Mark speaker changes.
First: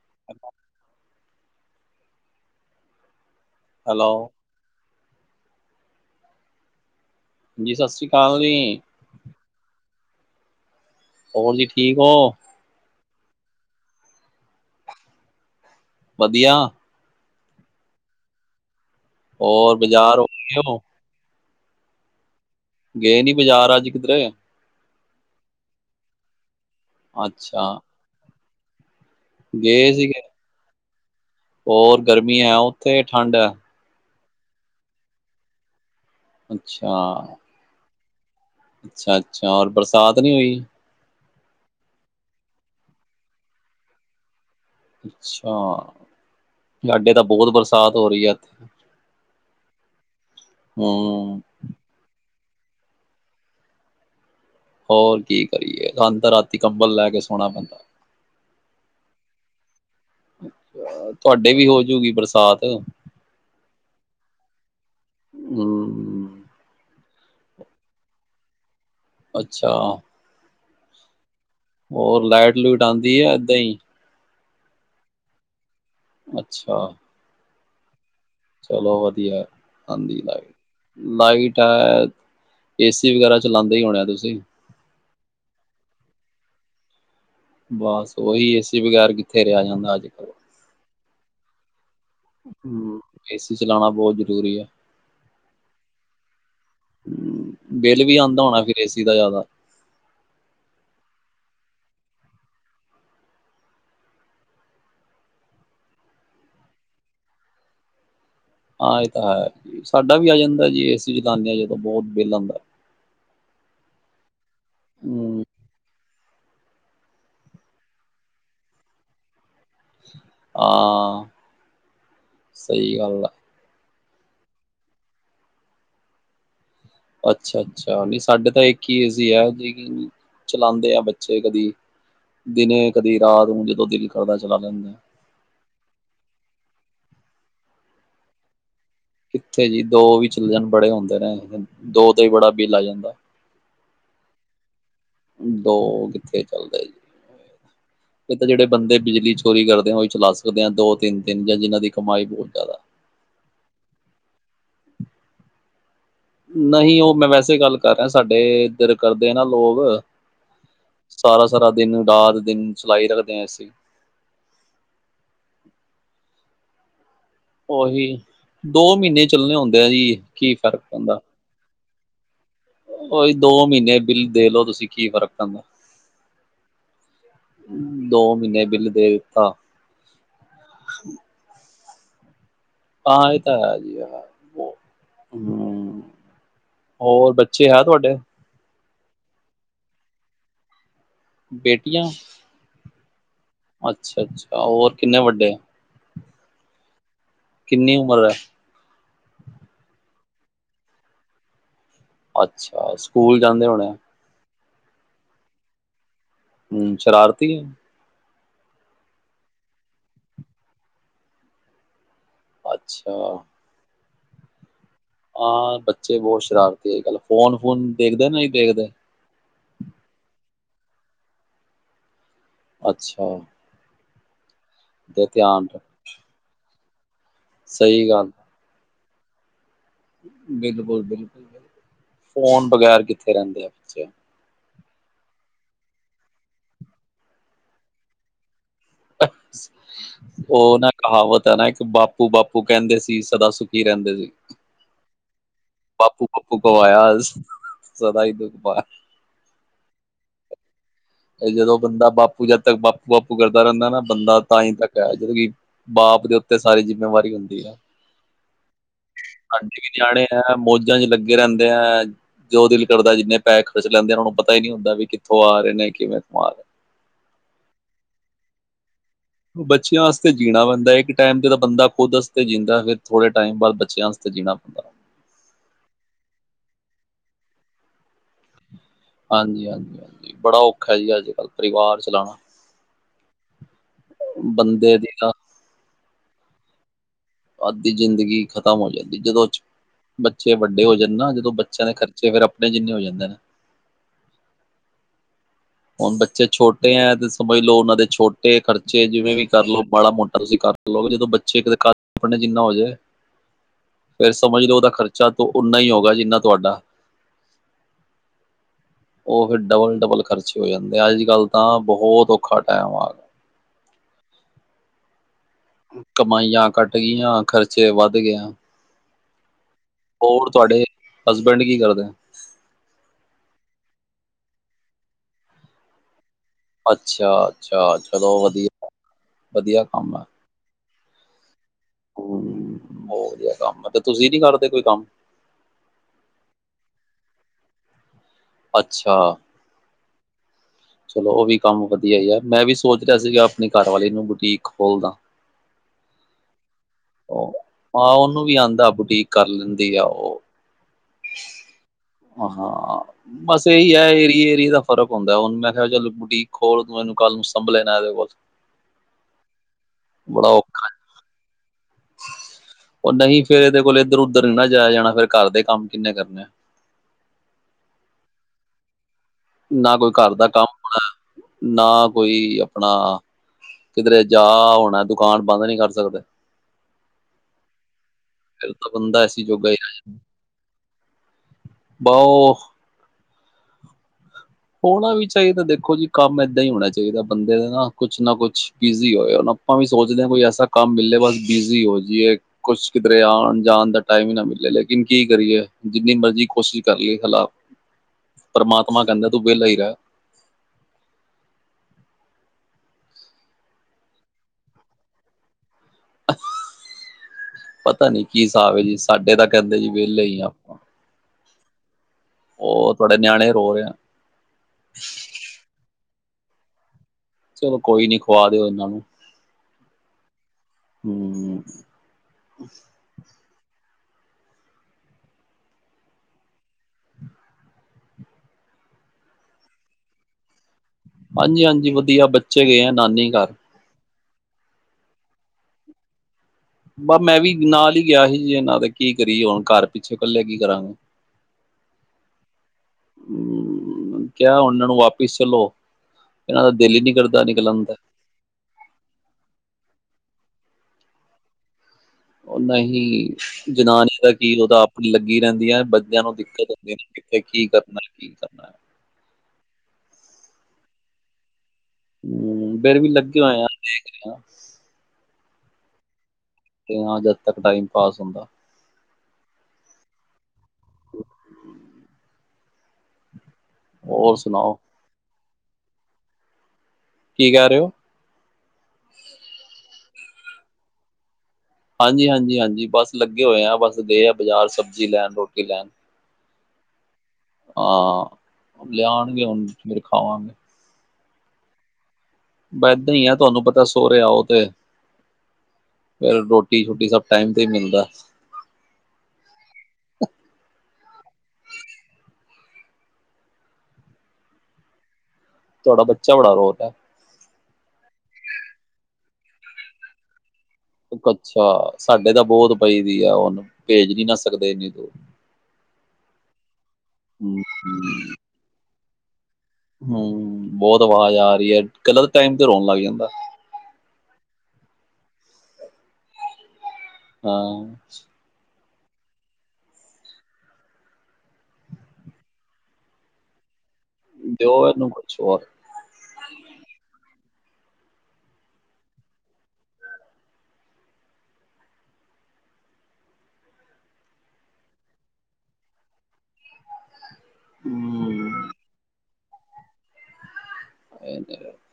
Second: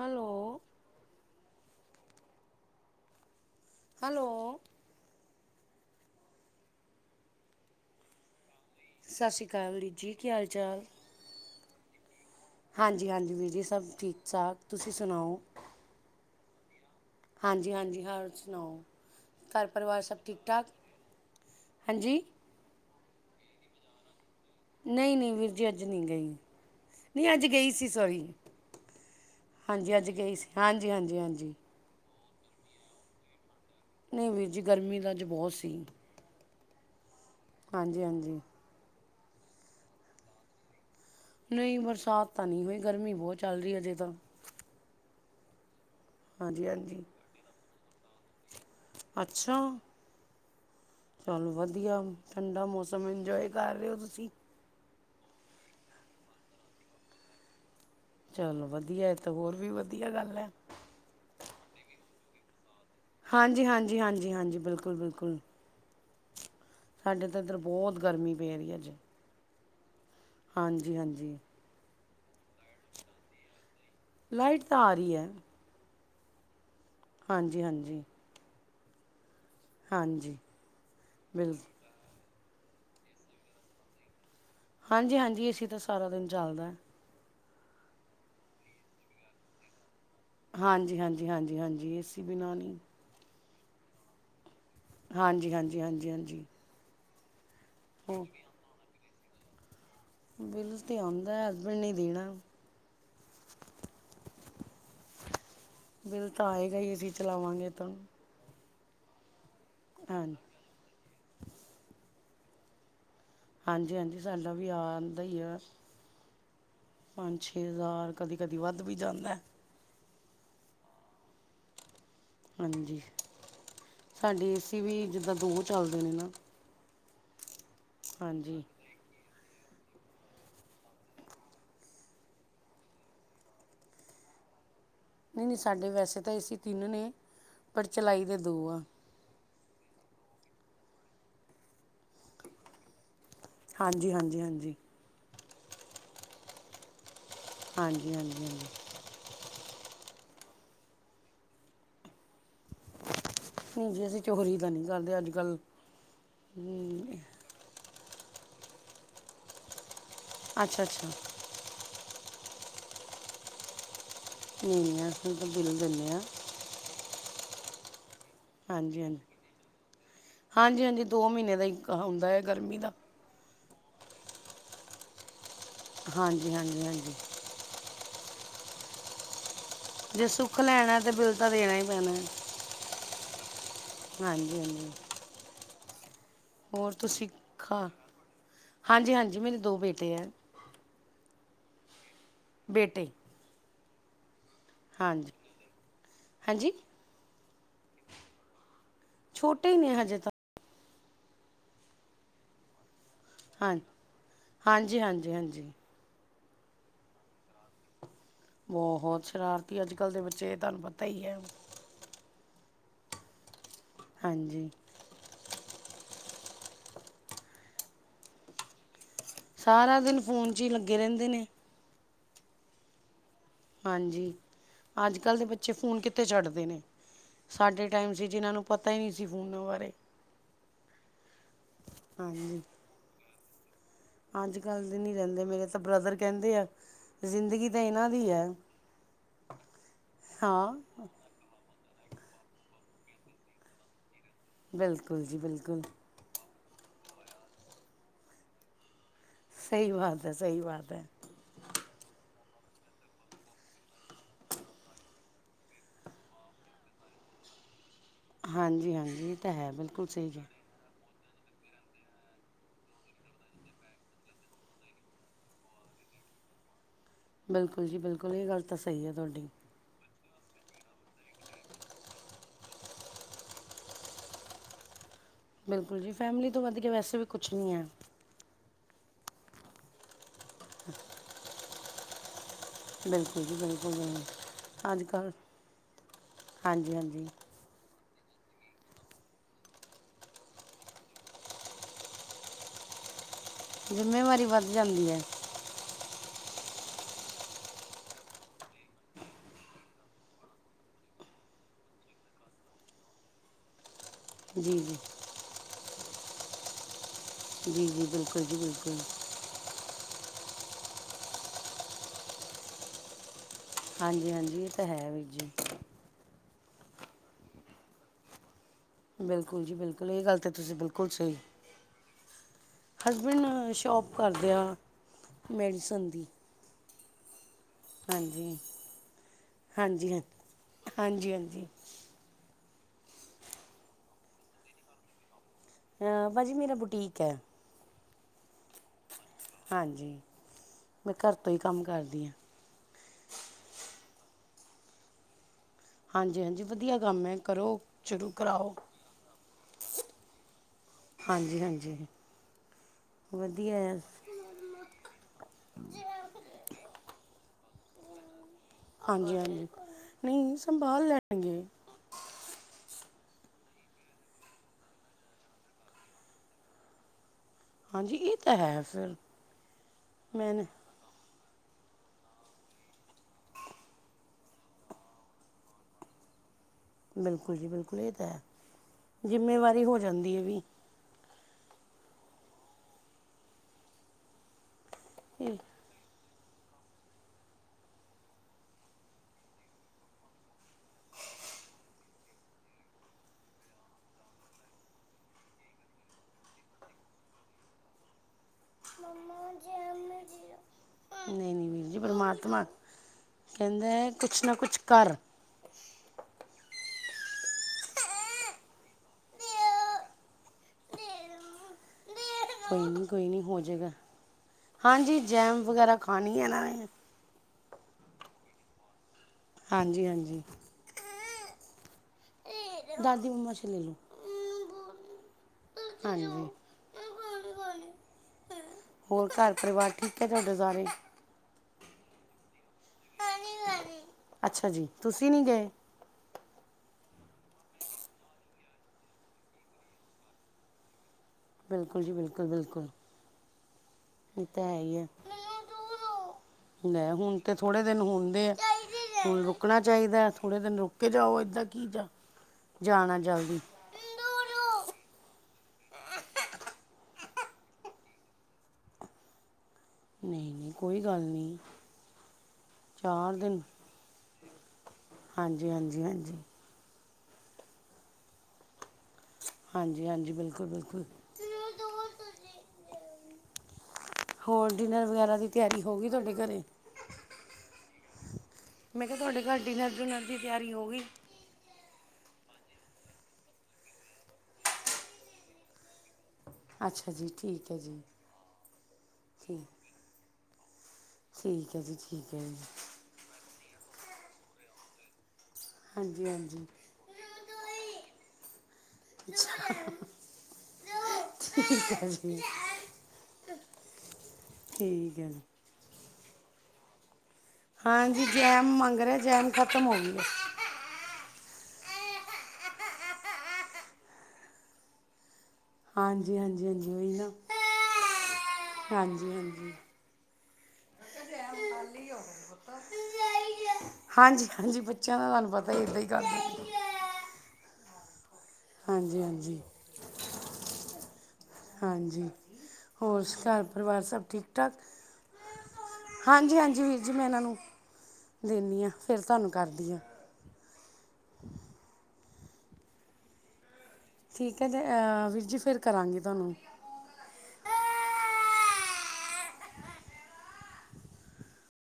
Speaker 1: Hello. Hello.
Speaker 2: ਜੀ, ਸਤਿ ਸ੍ਰੀ ਅਕਾਲ ਜੀ।
Speaker 1: ਸਤਿ ਸ੍ਰੀ ਅਕਾਲ ਜੀ। ਕੀ ਹਾਲ ਚਾਲ।
Speaker 2: ਹੋਰ ਜੀ ਠੀਕ ਹੋ।
Speaker 1: ਹਾਂਜੀ ਹਾਂਜੀ ਵੀਰ ਜੀ ਸਭ ਠੀਕ ਠਾਕ ਤੁਸੀਂ ਸੁਣਾਓ
Speaker 2: ਵਧੀਆ
Speaker 1: ਹਾਂਜੀ ਹਾਂਜੀ ਹੋਰ ਸੁਣਾਓ ਘਰ
Speaker 2: ਰ
Speaker 1: ਪਰਿਵਾਰ ਸਭ
Speaker 2: ਬਾਜ਼ਾਰ ਹੋ
Speaker 1: ਠੀਕ ਠਾਕ
Speaker 2: ਹੋ
Speaker 1: ਹਾਂਜੀ
Speaker 2: ਗਏ ਨੀ ਬਾਜ਼ਾਰ ਅੱਜ ਕਿੱਧਰੇ
Speaker 1: ਨਹੀਂ ਨਹੀਂ ਵੀਰ ਜੀ ਅੱਜ ਨਹੀਂ ਗਈ ਨਹੀਂ ਅੱਜ
Speaker 2: ਅੱਛਾ
Speaker 1: ਗਈ ਸੀ ਸੋਹੀ
Speaker 2: ਗਏ
Speaker 1: ਹਾਂਜੀ ਅੱਜ
Speaker 2: ਸੀਗੇ
Speaker 1: ਗਈ ਸੀ ਹਾਂਜੀ ਹਾਂ ਹਾਂਜੀ
Speaker 2: ਹੋਰ ਗਰਮੀ ਹੈ ਉੱਥੇ ਠੰਡ ਹੈ
Speaker 1: ਨਹੀਂ ਵੀਰ ਜੀ ਗਰਮੀ ਦਾ ਅੱਜ ਬਹੁਤ ਸੀ
Speaker 2: ਅੱਛਾ
Speaker 1: ਹਾਂਜੀ ਹਾਂਜੀ
Speaker 2: ਅੱਛਾ ਅੱਛਾਔਰ ਬਰਸਾਤ ਨਹੀਂੀ ਹੋਈ
Speaker 1: ਨਹੀਂ ਬਰਸਾਤ ਤਾਂ ਨਹੀਂ ਹੋਈ ਗਰਮੀ ਬਹੁਤ ਚੱਲ ਰਹੀ ਅਜੇ ਤਾਂ
Speaker 2: ਅੱਛਾ
Speaker 1: ਹਾਂਜੀ ਹਾਂਜੀ
Speaker 2: ਸਾਡੇ ਤਾਂ ਬਹੁਤ ਬਰਸ ਸਾਦ ਹੋ ਰਹੀ ਹੈ ਇੱਥੇ
Speaker 1: ਅੱਛਾ
Speaker 2: ਹਮ
Speaker 1: ਚਲ ਵਧੀਆ ਠੰਡਾ ਮੌਸਮ ਇੰਜੋਏ ਕਰ ਰਹੇ ਹੋ ਤੁਸੀਂ
Speaker 2: ਹੋਰ ਕੀ ਕਰੀਏ ਅੰਧ ਰਾਤੀ ਕੰਬਲ ਲੈ ਕੇ ਸੋਣਾ ਪੈਂਦਾ
Speaker 1: ਚੱਲੋ ਵਧੀਆ ਤਾਂ ਹੋਰ ਵੀ ਵਧੀਆ ਗੱਲ ਹੈ
Speaker 2: ਡੇ ਵੀ ਹੋਜੂਗੀ ਬਰਸਾਤ
Speaker 1: ਹਾਂਜੀ ਹਾਂਜੀ ਹਾਂਜੀ ਹਾਂਜੀ ਬਿਲਕੁਲ ਬਿਲਕੁਲ
Speaker 2: ਹਮ
Speaker 1: ਸਾਡੇ ਤਾਂ ਇੱਧਰ ਬਹੁਤ ਗਰਮੀ ਪੈ ਰਹੀ ਅੱਜ
Speaker 2: ਅੱਛਾ
Speaker 1: ਹਾਂਜੀ ਹਾਂਜੀ
Speaker 2: ਹੋਰ ਲਾਈਟ ਲੂਟ ਆਉਂਦੀ ਹੈ ਏਦਾਂ ਹੀ
Speaker 1: ਲਾਈਟ ਤਾਂ ਆ ਰਹੀ ਹੈ
Speaker 2: ਅੱਛਾ
Speaker 1: ਹਾਂਜੀ ਹਾਂਜੀ
Speaker 2: ਚਲੋ ਵਧੀਆ ਹਾਂਜੀ ਲ ਲਾਈਟ
Speaker 1: ਬਿਲਕੁਲ
Speaker 2: ਹੈ ਏਸੀ ਵਗੈਰਾ ਚਲਾਉਂਦੇ ਹੀ ਹੋਣੇ ਆ ਤੁਸੀਂ
Speaker 1: ਹਾਂਜੀ ਹਾਂਜੀ ਅਏਸੀ ਤਾਂ ਸਾਰਾ ਦਿਨ ਚੱਲਦਾ ਹੈ
Speaker 2: ਬਸ ਉਹੀ ਏਸੀ ਬਗੈਰ ਕਿੱਥੇ ਰਿਹਾ ਜਾਂਦਾ ਅੱਜ ਕੱਲ
Speaker 1: ਹਾਂਜੀ ਹਾਂਜੀ ਹਾਂਜੀ ਹਾਂਜੀ ਇਸ ਅਸੀ ਬਣਾਣੀ
Speaker 2: ਏ ਸੀ ਚਲਾਉਣਾ ਬਹੁਤ ਜ਼ਰੂਰੀ ਹੈ
Speaker 1: ਹਾਂਜੀ ਹਾਂਜੀ ਹਾਂਜੀ ਹਾਂਜੀ
Speaker 2: ਹਮ ਬਿੱਲ ਵੀ ਆਉਂਦਾ ਹੋਣਾ ਫਿਰ ਚ ਦਾ ਜ਼ਿਆਦਾ
Speaker 1: ਬਿਲ ਤੇ ਆਉਂਦਾ ਹਸਬੈਂਡ ਨੇ ਦੇਣਾ ਬਿਲ ਤਾਂ ਆਏਗਾ ਹੀ ਅਸੀਂ ਚਲਾਵਾਂਗੇ ਇ ਤੁ ਨੂੰ
Speaker 2: ਹਾਂ ਆ ਤਾਂ ਸਾਡਾ ਵੀ ਆ ਜਾਂਦਾ ਜੀ ਸੀ ਜਗਾਉਂਦੇ ਹਾਂ ਜਦੋਂ ਬਹੁਤ ਬਿੱਲ ਹੁੰਦਾ ਹੈ
Speaker 1: ਹਾਂਜੀ ਹਾਂਜੀ ਸਾਨੂੰ [unintelligible] ਪੰਜ ਛੇ ਹਜ਼ਾਰ ਕਦੀ ਕਦੀ ਵੱਧ ਵੀ ਜਾਂਦਾ
Speaker 2: ਆਾਂ ਸਹੀ ਗੱਲ ਆ
Speaker 1: ਸਾਡੀੇ ਏਸੀ ਵੀ ਜਿੱਦਾਂ ਦੋਵ ਚੱਲਦੇ ਨੇ ਨਾ
Speaker 2: ਅੱਛਾ ਅੱਛਾ ਨੀ ਸਾਢੇ
Speaker 1: ਹਾਂਜੀ
Speaker 2: ਤਾਂ ਇੱਕ ਹੀ ਜ ਚਲਾਉਂਦੇ ਆ ਬੱਚੇ ਕਦੀ ਦਿਨੇ ਕਦੀ ਰਾਤ ਨੂੰ ਜਦੋਂ ਦਿਲ ਕਰਦਾ ਚਲਾ ਲੈਂਦੇ ਆ
Speaker 1: ਨਹੀਂ ਨਹੀਂ ਸਾਡੇ ਵੈਸੇ ਤਾਂ ਅ ਤਿੰਨ ਨੇ ਪਰ ਚਲਾਈ ਦੇ ਦੋ ਆ
Speaker 2: ਕਿੱਥੇ ਜੀ ਦੋ ਵੀ ਚਲੇ ਜਾਣ ਬੜੇ ਹੁੰਦੇ ਨੇ ਦੋ ਤੋਂ ਹੀ ਬੜਾ ਬਿੱਿਲ ਆ ਜਾਂਦਾ
Speaker 1: ਹਾਂਜੀ ਹਾਂਜੀ ਹਾਂਜੀ
Speaker 2: ਦੋ ਕਿੱਥੇ ਚੱਲਦਾ ਜੀ
Speaker 1: ਹਾਂਜੀ ਹਾਂਜੀ
Speaker 2: ਇਹ
Speaker 1: ਹਾਂਜੀ
Speaker 2: ਤਾਂ ਜਿਹੜੇ
Speaker 1: ਨਹੀਂ
Speaker 2: ਬੰਦੇ ਬਿਜਲੀ ਚ ਚੋਰੀ ਕਰਦੇ ਹ ਉਹੀ ਚਲਾ ਸਕਦੇ ਹਾਂ ਦੋ ਤਿੰਨ ਤਨ ਜਾਂ ਜਿਨਾਂ ਦੀ ਕਮਾਈ ਬਹੁਤ ਜ਼ਿਆਦਾ
Speaker 1: ਨਹੀਂ ਜੀ ਅਸੀਂ ਚੋਹਰੀ ਤਾਂ ਨਹੀਂ ਕਰਦੇ ਅੱਜ ਕੱਲ੍ਹ
Speaker 2: ਨਹੀਂ ਉਹ ਮੈਂ ਵੈਸੇ ਗੱਲ ਕਰ ਕਹਿੰ ਸਾਡੇ ਇੱਧਰ ਕਰਦੇ ਆ ਨਾ ਲੋਕ
Speaker 1: ਅੱਛਾ ਅੱਛਾ
Speaker 2: ਸਾਰਾ ਸਾਰਾ ਦਿਨ ਰਾਤ ਦਿਨ ਚਲਾਈ ਰੱਖਦੇ ਹਾਂ ਅਸੀਂ
Speaker 1: ਨਹੀਂ ਨਹੀਂ ਅਸੀ ਉਹਦਾ ਬਿੱਲ ਦਿੰਦੇ ਹਾਂ
Speaker 2: [unintelligible] ਦੋ
Speaker 1: ਹਾਂਜੀ ਹਾਂਜੀ
Speaker 2: ਮਹੀਨੇ ਚੱਲਣੇ ਹੁੰਦੇ ਆ ਜੀ ਕੀ ਫ਼ਰਕ
Speaker 1: ਹਾਂਜੀ ਹਾਂਜੀ
Speaker 2: ਪੈਂਦਾ
Speaker 1: ਦੋ ਮਹੀਨੇ ਦਾ ਹੀ ਹੁੰਦਾ ਹੈ ਗਰਮੀ ਦਾ
Speaker 2: ਦੋ ਮਹੀਨੇ ਬਿੱਲ ਦੇ ਲਓ ਤੁਸੀਂ ਕੀ ਫਰਕ ਪਹਨਾ
Speaker 1: ਹਾਂਜੀ ਹਾਂਜੀ ਹਾਂਜੀ
Speaker 2: ਦੋ ਮਹੀਨੇ ਬਿੱਲ ਦੇ ਦਿੱਤਾ
Speaker 1: ਜੇ ਸੁੱਖ ਲੈਣਾ ਤੇ ਬਿਲ ਤਾਂ ਦੇਣਾ ਹੀ ਪੈੜਾਂ ਐ
Speaker 2: ਹਾਂ ਏ ਹਾਂ ਜੀ ਹਾਂ ਜੀ ਬ ਹੂੰ ਹਮ
Speaker 1: ਤੁਸੀਂ
Speaker 2: ਹੋਰ ਬੱਚੇ ਹੈ
Speaker 1: ਖਾ
Speaker 2: ਤੁਹਾਡੇ?
Speaker 1: ਹਾਂਜੀ ਹਾਂਜੀ ਮੇਰੇ ਦੋ ਬੇਟੇ ਐ।
Speaker 2: ਬੇਟੀਆਂ।
Speaker 1: ਬੇਟੇ
Speaker 2: ਅੱਛਾ ਅੱਛਾ। ਏ ਕਿੰਨੇ
Speaker 1: ਹਾਂਜੀ
Speaker 2: ਵੱਡੇ ਐ।
Speaker 1: ਹਾਂਜੀ
Speaker 2: ਕਿੰਨੀ ਉਮਰ ਹੈ?
Speaker 1: ਛੋਟੇ ਹੀ ਨੇ ਹਜੇ ਤਾਂ।
Speaker 2: ਅੱਛਾ। ਸਕੂਲ ਜਾਂਦੇ
Speaker 1: ਹਾਂ
Speaker 2: ਹੋਣੇ।
Speaker 1: ਹਾਂਜੀ ਹਾਂਜੀ ਹਾਂਜੀ।
Speaker 2: ਹੂੰ ਸ਼ਰਾਰਤੀ ਨੇ
Speaker 1: ਬਹੁਤ ਸ਼ਰਾਰਤੀ ਅੱਜ ਕੱਲ੍ਹ ਦੇ ਬੱਚੇ ਤੁਹਾਨੂੰ ਪਤਾ ਹੀ ਹੈ।
Speaker 2: ਅੱਛਾ।
Speaker 1: ਹਾਂਜੀ।
Speaker 2: ਹਾਂ ਬੱਚੇ ਬਹੁਤ ਸ਼ਰਾਰਤੀ ਹੈ ਕੱਲ ਫੋਨ ਫੋਨ ਦੇਖਦੇ ਨੀ ਦੇਖਦੇ?
Speaker 1: ਸਾਰਾ ਦਿਨ ਫੋਨ ਚੀ ਲੱਗੇ ਰਹਿੰਦੇ ਨੇ।
Speaker 2: ਅੱਛਾ।
Speaker 1: ਹਾਂਜੀ। ਅੱਜ
Speaker 2: ਤੇ
Speaker 1: ਕੱਲ੍ਹ ਦੇ
Speaker 2: ਧਿਆਨ
Speaker 1: ਬੱਚੇ
Speaker 2: ਰੱਖ,
Speaker 1: ਫੋਨ ਕਿੱਥੇ ਛੱਡਦੇ ਨੇ ਸਾਡੇ
Speaker 2: ਸਹੀ
Speaker 1: ਟਾਈਮ ਸੀ
Speaker 2: ਗੱਲ
Speaker 1: ਜਿਹਨਾਂ ਨੂੰ ਪਤ ਤਾ ਹੈ ਨਈ ਸੀ ਫੋਨਾਂ ਵਾਰੇ
Speaker 2: ਬਿਲਕੁਲ ਬਿਲਕੁਲ ਬਿਲਕੁ
Speaker 1: ਹਾਂਜੀ
Speaker 2: ਫੋਨ ਬਗੈਰ ਕਿੱਥੇ ਫਿ ਰੇਹਂਦੇ ਆ ਬੱਚੇ।
Speaker 1: ਅੱਜ ਕੱਲ ਦੇ ਨੀ ਰਹਿੰਦੇ ਮੇਰੇ ਤਾਂ ਬ੍ਰਦਰ ਕਹਿੰਦੇ ਆ ਜ਼ਿੰਦਗੀ ਤਾਂ ਇਹਨਾਂ ਦੀ ਹੈ।
Speaker 2: ਅ ਉਹ ਨਾ
Speaker 1: ਹਾਂ
Speaker 2: ਕਹਾਵਤ ਹੈ ਨਾ ਏਕ ਬਾਪੂ ਬਾਪੂ ਕਹਿੰਦੇ ਸੀ ਸਦਾ ਸੁਖੀ ਰਹਿੰਦੇ ਸੀ।
Speaker 1: ਬਿਲਕੁਲ ਜੀ ਬਿਲ
Speaker 2: ਬਾਪੂ ਭੁੱਕਵਾਇਆਜ ਸਦਾ ਹੀ ਦੁਖ ਪਾ
Speaker 1: ਸਹੀ ਬਾਤ ਹੈ ਸਹੀ ਬਾਤ ਹੈ।
Speaker 2: ਇਹ ਜਦੋਂ ਬੰਦਾ ਬਾਪੂ ਜਦ ਤੱਕ ਬਾਪੂ ਬਾਪੂ ਕਰਦਾ ਰਹਿੰਦਾ ਨਾ ਬੰਦਾ ਤਾਂ ਹੀ ਤੱਕ ਹੈ ਜਦੋਂ ਕਿ ਬਾਪ ਦੇ ਉੱਤੇ ਸਾਰੀ ਜਿੰਮੇਵਾਰੀ ਹੁੰਦੀ ਐ
Speaker 1: ਹਾਂਜੀ ਹਾਂਜੀ ਇਹ ਤਾਂ ਹੈ
Speaker 2: ਵੀ
Speaker 1: ਬਿਲਕੁਲ
Speaker 2: ਨਿਆਣੇ
Speaker 1: ਸਹੀ ਹੈ।
Speaker 2: ਮੌਜਾਂ 'ਚ ਲੱਗੇ ਰਹਿੰਦੇ ਐ ਜੋ ਦਿਲ ਕਰਦਾ ਜਿੰਨੇ ਪੈਸੇ ਖਰਚ ਲੈਂਦੇ ਉਹਨੂੰ ਪਤਾ ਹੀ ਨੀ ਹੁੰਦਾ ਵੀ ਕਿੱਥੋਂ ਆ ਰਹੇ ਨੇ। ਕਿਵੇਂ ਕਾਲ
Speaker 1: ਬਿਲਕੁਲ ਜੀ ਬਿਲਕੁਲ ਇਹ ਗੱਲ ਤਾਂੱਸ ਸਹੀ ਹੈ ਤੁਹਾਡੀ
Speaker 2: ਬੱਚਿਆਂ ਵਾਸਤੇ ਜੀਣਾ ਪੈਂਦਾ ਇੱਕ ਟਾਈਮ ਤੇ ਤਾਂ ਬੰਦਾ ਖੁਦਸਤੇ ਜੀਂਦਾ ਫਿਰ ਥੋੜ੍ਹੇ ਟਾਈਮ ਬਾਅਦ ਬੱਚਿਆਂ ਵਾਸਤੇ ਜੀਣਾ ਪੈਂਦਾ
Speaker 1: ਬਿਲਕੁਲ ਜੀ ਫੈਮਲੀ ਤੋਂ ਵਧ ਕੇ ਵੈਸੇ ਵੀ ਕੁਛ ਨੀ ਹੈ
Speaker 2: ਹਾਂਜੀ ਹਾਂਜੀ ਹ ਬੜਾ ਔਖਾ ਜੀ ਅੱਜ ਕੱਲ ਪਰਿਵਾਰ ਚਲਾਉਣਾ
Speaker 1: ਬਿਲਕੁਲ ਜੀ ਬਿਲਕੁਲ ਨਹੀਂੀ
Speaker 2: ਬੰਦੇ
Speaker 1: ਅਜ
Speaker 2: ਦੀ
Speaker 1: ਕੱਲ
Speaker 2: ਤਾਂ
Speaker 1: ਹਾਂਜੀ ਹਾਂਜੀ
Speaker 2: ਅਦੀ ਜ਼ਿੰਦਗੀ ਖ਼ਤਮ ਹੋ ਜਾਂਦੀ ਜਦੋਂ ਬੱਚੇ ਵੱਡੇ ਹੋ ਜਾਂਦੇ ਨਾ ਜਦੋਂ ਬੱਚਿਆਂ ਦੇ ਖਰਚੇ ਫੇਿਰ ਆਪਣੇ ਜਿੰਨੇ ਹੋ ਜਾਂਦੇ ਨੇ
Speaker 1: ਜ਼ਿੰਮੇਵਾਰੀ ਵੱਧ ਜਾਂਦੀ ਹੈ
Speaker 2: ਹੁਣ ਬੱਚੇ ਛੋਟੇ ਹੈ ਤੇ ਸਮਝ ਲੋਓ ਉਹਨਾਂ ਦੇ ਛੋਟੇ ਖਰਚੇ ਜਿਵੇਂ ਵੀ ਕਰ ਲੋ ਮਾੜਾ ਮੋਟਾ ਤੁਸੀਂ ਕਰ ਲਓ ਜਦੋਂ ਬੱਚੇੇ ਜਿੰਨਾ ਹੋ ਜਾਏ ਫੇਿਰ ਸਮਝ ਲੋਓ
Speaker 1: ਜੀ
Speaker 2: ਉਹਦਾ
Speaker 1: ਜੀ
Speaker 2: ਖਰਚਾ ਤਾਂ ਉਨਾ ਹੀ ਹੋਗਾ ਜਿੰਨਾ ਤੁਹਾਡਾ
Speaker 1: ਦੀ ਜਦੇ ਕ ਜੂਰ ਕੋ
Speaker 2: ਅੱਛੇ ਹੋ ਜਾਂਦੇ ਆ ਅੱਜ ਕੱਲ ਤਾਂ ਬਹੁਤ ਔਖਾ ਟਾਈਮ ਆ
Speaker 1: ਹਾਂਜੀ ਹਾਂਜੀ ਇਹ ਤਾਂ ਹੈ ਵੀ ਜੇ
Speaker 2: ਕਮਾਈਆਂ ਕੱਟ ਗਈਆਂ ਖਰਚੇ ਵੱਧ ਗਏ
Speaker 1: ਬਿਲਕੁਲ ਬਿਲਕੁਲ ਜੀ ਬਿਲਕੁਲ ਇਹ ਗੱਲ ਤਾਂ
Speaker 2: ਹੋਰ
Speaker 1: ਤੁਸੀਂ
Speaker 2: ਤੁਹਾਡੇ
Speaker 1: ਬਿਲਕੁਲ ਸਹੀ
Speaker 2: ਹਸਬੈਂਡ ਕੀ ਕਰਦੇ
Speaker 1: ਹਸਬੈਂਡ ਸ਼ੋਪ ਕਰਦਿਆਂ ਮੈਡੀਸਨ ਦੀ
Speaker 2: ਅੱਛਾ ਅੱਛਾ ਚਲੋ
Speaker 1: ਹਾਂਜੀ
Speaker 2: ਵਧੀਆ ਵਧੀਆ
Speaker 1: ਹਾਂਜੀ
Speaker 2: ਕੰਮ
Speaker 1: ਹਾਂ-
Speaker 2: ਆ
Speaker 1: ਹਾਂਜੀ ਹਾਂਜੀ
Speaker 2: ਹਮ ਉਹ ਵਧੀਆ ਕੰਮ ਤੇ ਤੁਸੀਂ ਨੀ ਕਰਦੇ ਕੋਈ ਕੰਮ
Speaker 1: ਅਹ ਭਾਜੀ ਮੇਰਾ ਬੁਟੀਕ ਹੈ
Speaker 2: ਅੱਛਾ
Speaker 1: ਹਾਂਜੀ ਮੈਂ
Speaker 2: ਚਲੋ
Speaker 1: ਘਰ
Speaker 2: ਉਹ
Speaker 1: ਤੋਂ
Speaker 2: ਵੀ
Speaker 1: ਹੀ
Speaker 2: ਕੰਮ ਵਧੀਆ
Speaker 1: ਕਰਦੀ
Speaker 2: ਹੀ
Speaker 1: ਹਾਂ
Speaker 2: ਆ ਮੈਂ ਵੀ ਸੋਚ ਰਿਹਾ ਸੀਗਾ ਆਪਣੇ ਘਰਵਾਲੀ ਨੂੰ ਬੁਟੀਕ ਖੋਲਦਾ
Speaker 1: ਹਾਂਜੀ ਹਾਂਜੀ ਵਧੀਆ ਕੰਮ ਹੈ
Speaker 2: ਉਹ
Speaker 1: ਕਰੋ
Speaker 2: ਹਾਂ
Speaker 1: ਸ਼ੁਰੂ
Speaker 2: ਉਹਨੂੰ ਵੀ
Speaker 1: ਕਰਾਓ
Speaker 2: ਆਉਂਦਾ ਬੁਟੀਕ ਕਰ ਲੈਂਦੀ ਆ ਉਹ
Speaker 1: ਹਾਂਜੀ ਹਾਂਜੀ
Speaker 2: ਹਾਂਾਂ ਬਸ ਇਹੀ ਹੈ ਏਰੀਏ ਏਰੀਏ ਦਾ ਫਰਕ ਹੁੰਦਾ ਹੁਣ ਮੈਂ ਕਿਹਾ ਚੱਲ ਬੁਡੀਕ ਖੋਲ ਮੈਨੂੰ ਕੱਲ ਨੂੰ ਸੰਭ ਲਣਾ ਇਹਦੇ ਕੋਲ
Speaker 1: ਹਾਂਜੀ ਹਾਂਜੀ
Speaker 2: ਬੜਾ
Speaker 1: ਨਹੀਂ
Speaker 2: ਔਖਾ
Speaker 1: ਸੰਭਾਲ ਲੈਣਗੇ
Speaker 2: ਉਹ ਨਹੀਂ ਫੇਰ ਇਹਦੇ ਕੋਲ ਇੱਧਰ -ਉਧਰ ਨੀ ਨਾ ਜਾਇਆ ਜਾਣਾ, ਫਿਰ ਘਰ ਦੇ ਕੰਮ ਕਿੰਨੇ ਕਰਨੇ ਆ।
Speaker 1: ਹਾਂਜੀ ਇਹ ਤਾਂ ਹੈ, ਫਿਰ
Speaker 2: ਨਾ ਕੋਈ ਘਰ ਦਾ
Speaker 1: ਮੈਂ
Speaker 2: ਕੰਮ ਹੋਣਾ। ਨਾ ਕੋਈ ਆਪਣਾ ਕਿਧਰੇ ਜਾ ਹੋਣਾ, ਦੁਕਾਨ ਬੰਦ ਨਹੀਂ ਕਰ ਸਕਦੇ।
Speaker 1: ਬਿਲਕੁਲ ਜੀ, ਬਿਲਕੁਲ ਇਹ ਤਾਂ ਹੈ
Speaker 2: ਫਿਰ ਤਾਂ ਬੰਦਾ ਐਸੀ ਜੋਗਾ ਹੀ
Speaker 1: ਜਿੰਮੇਵਾਰੀ ਹੋ ਜਾਂਦੀ ਹੈ ਵੀ
Speaker 2: ਬਹੁ ਹੋਣਾ ਵੀ
Speaker 1: ਇਹ
Speaker 2: ਚਾਹੀਦਾ ਦੇਖੋ ਜੀ ਕੰਮ ਏਦਾਂ ਹੀ ਹੋਣਾ ਚਾਹੀਦਾ ਬੰਦੇ ਦਾ ਨਾ ਕੁਛ ਨਾ ਕੁਛ ਬਿਜ਼ੀ ਹੋਏ ਆਪਾਂ ਵੀ ਸੋਚਦੇ ਹਾਂ ਕੋਈ ਐਸਾ ਕੰਮ ਮਿਲੇ ਬਸ ਬਿਜ਼ੀ ਹੋ ਜਾਈਏ, ਕੁਛ ਕਿਧਰੇ ਆਣ ਜਾਣ ਦਾ ਟਾਈਮ ਹੀ ਨਾ ਮਿਲੇ ਲੇਕਿਨ ਕੀ ਕਰੀਏ ਜਿੰਨੀ ਮਰਜ਼ੀ ਕੋਸ਼ਿਸ਼ ਕਰ ਲਈਏ ਕਲਾ ਪਰਮਾਤਮਾ ਕਹਿੰਦਾ ਤੂੰ ਵਿਹਲਾ ਹੀ ਰਹਿ।
Speaker 1: ਨਹੀਂ- ਨਹੀਂ ਵੀਰ ਜੀ ਪਰਮਾਤਮਾ ਕਹਿੰਦਾ ਕੁਛ ਨਾ ਕੁਛ ਕਰ।
Speaker 2: ਪਤਾ ਨੀ ਕੀ ਹਿਸਾਬ ਹੈ ਜੀ ਸਾਡੇ ਤਾਂ ਕਹਿੰਦੇ ਜੀ ਵਿਹਲੇ ਹੀ ਆ ਆਪਾਂ।
Speaker 1: ਕੋਈ
Speaker 2: ਉਹ
Speaker 1: ਨੀ
Speaker 2: ਤੁਹਾਡੇ
Speaker 1: ਕੋਈ ਨੀ
Speaker 2: ਨਿਆਣੇ ਰੋ ਰਹੇ
Speaker 1: ਹੋਜੇਗਾ
Speaker 2: ਆ
Speaker 1: ਹਾਂਜੀ ਜੈਮ ਵਗੈਰਾ ਖਾਣੀ ਆ ਇਹਨਾਂ ਨੇ
Speaker 2: ਚਲੋ ਕੋਈ ਨੀ ਖਵਾ ਦਿਓ ਇਹਨਾਂ ਨੂੰ
Speaker 1: ਹਾਂਜੀ -ਹਾਂਜੀ।
Speaker 2: ਹੂੰ।
Speaker 1: ਦਾਦੀ ਉਮਰ [inaudible] ਹਾਂਜੀ, ਹੋਰ ਘਰ ਪਰਿਵਾਰ ਠੀਕ ਹੈ ਤੁਹਾਡੇ ਸਾਰੇ।
Speaker 2: ਹਾਂਜੀ -ਹਾਂਜੀ, ਵਧੀਆ ਬੱਚੇ ਗਏ ਆ ਨਾਨੀ ਘਰ।
Speaker 1: ਅੱਛਾ ਜੀ, ਤੁਸੀਂ ਨੀ ਗਏ।
Speaker 2: ਬਸ ਮੈਂ ਵੀ ਨਾਲ ਹੀ ਗਿਆ ਸੀ ਜੇ ਇਹਨਾਂ ਤੇ ਕੀ ਕਰੀਏ, ਹੁਣ ਘਰ ਪਿੱਛੇ ਇਕੱਲੇ ਕੀ ਕਰਾਂਗੇ।
Speaker 1: ਬਿਲਕੁਲ ਜੀ, ਬਿਲਕੁਲ- ਬਿਲਕੁਲ ਇਹ
Speaker 2: ਕਿਹਾ
Speaker 1: ਤਾਂ ਹੈ
Speaker 2: ਉਹਨਾਂ ਨੂੰ
Speaker 1: ਹੀ ਹੈ
Speaker 2: ਵਾਪਿਸ ਚਲੋ ਇਹਨਾਂ ਦਾ ਦਿਲ ਹੀ ਨਹੀਂ
Speaker 1: ਹੁਣ
Speaker 2: ਕਰਦਾ
Speaker 1: ਤੇ ਥੋੜੇ
Speaker 2: ਨਿਕਲਣ ਦਾ
Speaker 1: ਦਿਨ ਹੁੰਦੇ ਆ, ਹੁਣ ਰੁਕਣਾ ਚਾਹੀਦਾ। ਥੋੜ੍ਹੇ ਦਿਨ ਰੁਕ ਕੇ ਜਾਓ, ਇੱਦਾਂ ਕੀ ਜਾ
Speaker 2: ਉਹ
Speaker 1: ਜਾਣਾ ਜਲਦੀ
Speaker 2: ਨਹੀਂ ਜਨਾਨੀ ਦਾ ਕੀ ਉਹਦਾ ਆਪਣੀ ਲੱਗੀ ਰਹਿੰਦੀਆਂ ਬੰਦਿਆ ਨੂੰ ਦਿੱਕਤ ਹੁੰਦੀ ਐ, ਕਿੱਥੇ ਕੀ ਕਰਨਾ ਕੀ ਕਰਨਾ
Speaker 1: ਨਹੀਂ -ਨਹੀਂ ਕੋਈ ਗੱਲ ਨਹੀਂ।
Speaker 2: ਹੂੰ, ਫਿਰ ਵੀ
Speaker 1: ਚਾਰ
Speaker 2: ਲੱਗੇ
Speaker 1: ਦਿਨ
Speaker 2: ਹੋਏ ਆਂ।
Speaker 1: ਹਾਂਜੀ, ਹਾਂਜੀ, ਹਾਂਜੀ।
Speaker 2: ਹਾਂ ਜਦ ਤੱਕ ਟਾਈਮ ਪਾਸ ਹੁੰਦਾ।
Speaker 1: ਹਾਂਜੀ -ਹਾਂਜੀ, ਬਿਲਕੁਲ- ਬਿਲਕੁਲ। ਹੋਰ ਡਿਨਰ ਵਗੈਰਾ ਦੀ ਤਿਆਰੀ ਹੋ ਗਈ ਤੁਹਾਡੇ ਘਰੇ
Speaker 2: ਕੀ ਕਹਿ ਰਹੇ ਹੋ?
Speaker 1: ਮੈਂ ਕਿਹਾ ਤੁਹਾਡੇ ਘਰ ਡਿਨਰ ਡੂਨਰ ਦੀ ਤਿਆਰੀ ਹੋ ਗਈ।
Speaker 2: ਹਾਂਜੀ- ਹਾਂਜੀ- ਹਾਂਜੀ ਬਸ ਲੱਗੇ ਹੋਏ ਆ, ਬਸ ਗਏ ਆ ਬਾਜ਼ਾਰ ਸਬਜ਼ੀ ਲੈਣ ਰੋਟੀ ਲੈਣ।
Speaker 1: ਅੱਛਾ ਜੀ, ਠੀਕ ਹੈ ਜੀ
Speaker 2: ਹਾਂ ਲਿਆਉਣਗੇ ਹੁਣ
Speaker 1: ਠੀਕ
Speaker 2: ਫਿਰ ਖਾਵਾਂਗੇ
Speaker 1: ਠੀਕ ਹੈ ਜੀ ਠੀਕ ਹੈ ਜੀ
Speaker 2: ਬਦਾਂ ਹੀ ਆ ਤੁਹਾਨੂੰ ਪਤਾ ਸੋਰੇ ਆਓ ਤੇ [unintelligible]
Speaker 1: ਹਾਂਜੀ ਹਾਂਜੀ
Speaker 2: ਟਾਈਮ ਤੇ ਹੀ ਮਿਲਦਾ
Speaker 1: ਠੀਕ ਹੈ ਜੀ ਠੀਕ ਹੈ ਜੀ
Speaker 2: ਤੁਹਾਡਾ ਬੱਚਾ ਬੜਾ ਰੋਲ ਹੈ
Speaker 1: ਹਾਂਜੀ ਜੈਮ ਮੰਗ ਰਿਹਾ ਜੈਮ ਖਤਮ ਹੋ ਗਈ ਹੈ
Speaker 2: ਅੱਛਾ ਸਾਡੇ ਤਾਂ ਬਹੁਤ ਪਈ ਦੀ ਆ ਉਹਨੂੰ ਭੇਜ ਨੀ ਨਾ ਸਕਦੇ ਇਨੀ ਤੂੰ
Speaker 1: ਹਾਂਜੀ ਹਾਂਜੀ ਹਾਂਜੀ ਹੋਹੀ ਨਾ ਹਾਂਜੀ ਹਾਂਜੀ
Speaker 2: ਹਾਂ ਬਹੁਤ ਆਵਾਜ਼ ਆ
Speaker 1: ਟਾਈਮ
Speaker 2: ਰਹੀ ਹੈ
Speaker 1: ਖਾਲੀ ਹੋ
Speaker 2: ਇਕਲਾ ਦੇ
Speaker 1: ਗਿਆ
Speaker 2: ਟਾਈਮ ਤੇ ਰੋਣ ਲੱਗ ਜਾਂਦਾ
Speaker 1: ਪੁੱਤ ਹਾਂਜੀ ਹਾਂਜੀ ਬੱਚਿਆਂ ਦਾ ਤੁਹਾਨੂੰ ਪਤਾ ਹੀ ਇੱਦਾਂ ਹੀ ਕਰੱਲ
Speaker 2: ਹਾਂ
Speaker 1: ਹਾਂਜੀ ਹਾਂਜੀ ਹਾਂਜੀ ਹੋਰ ਘਰ ਪਰਿਵਾਰ ਸਭ ਠੀਕ ਠਾਕ
Speaker 2: ਦਿਓ ਇਹਨੂੰ ਕੁਛ ਹੋਰ
Speaker 1: ਹਾਂਜੀ ਹਾਂਜੀ ਵੀਰ ਜੀ ਮੈਂ ਇਹਨਾਂ ਨੂੰ ਦਦੀ ਹ ਫੇਿਰ ਤੁਹਾਨੂੰ ਕਰਦੀ ਆ ਠੀਕ ਹੈ ਤੇ ਅਹ ਵੀਰ ਜੀ ਫਿਰ ਕਰਾਂਗੇ ਤੁਹਾਨੂੰ
Speaker 2: ਹਮ [unintelligible]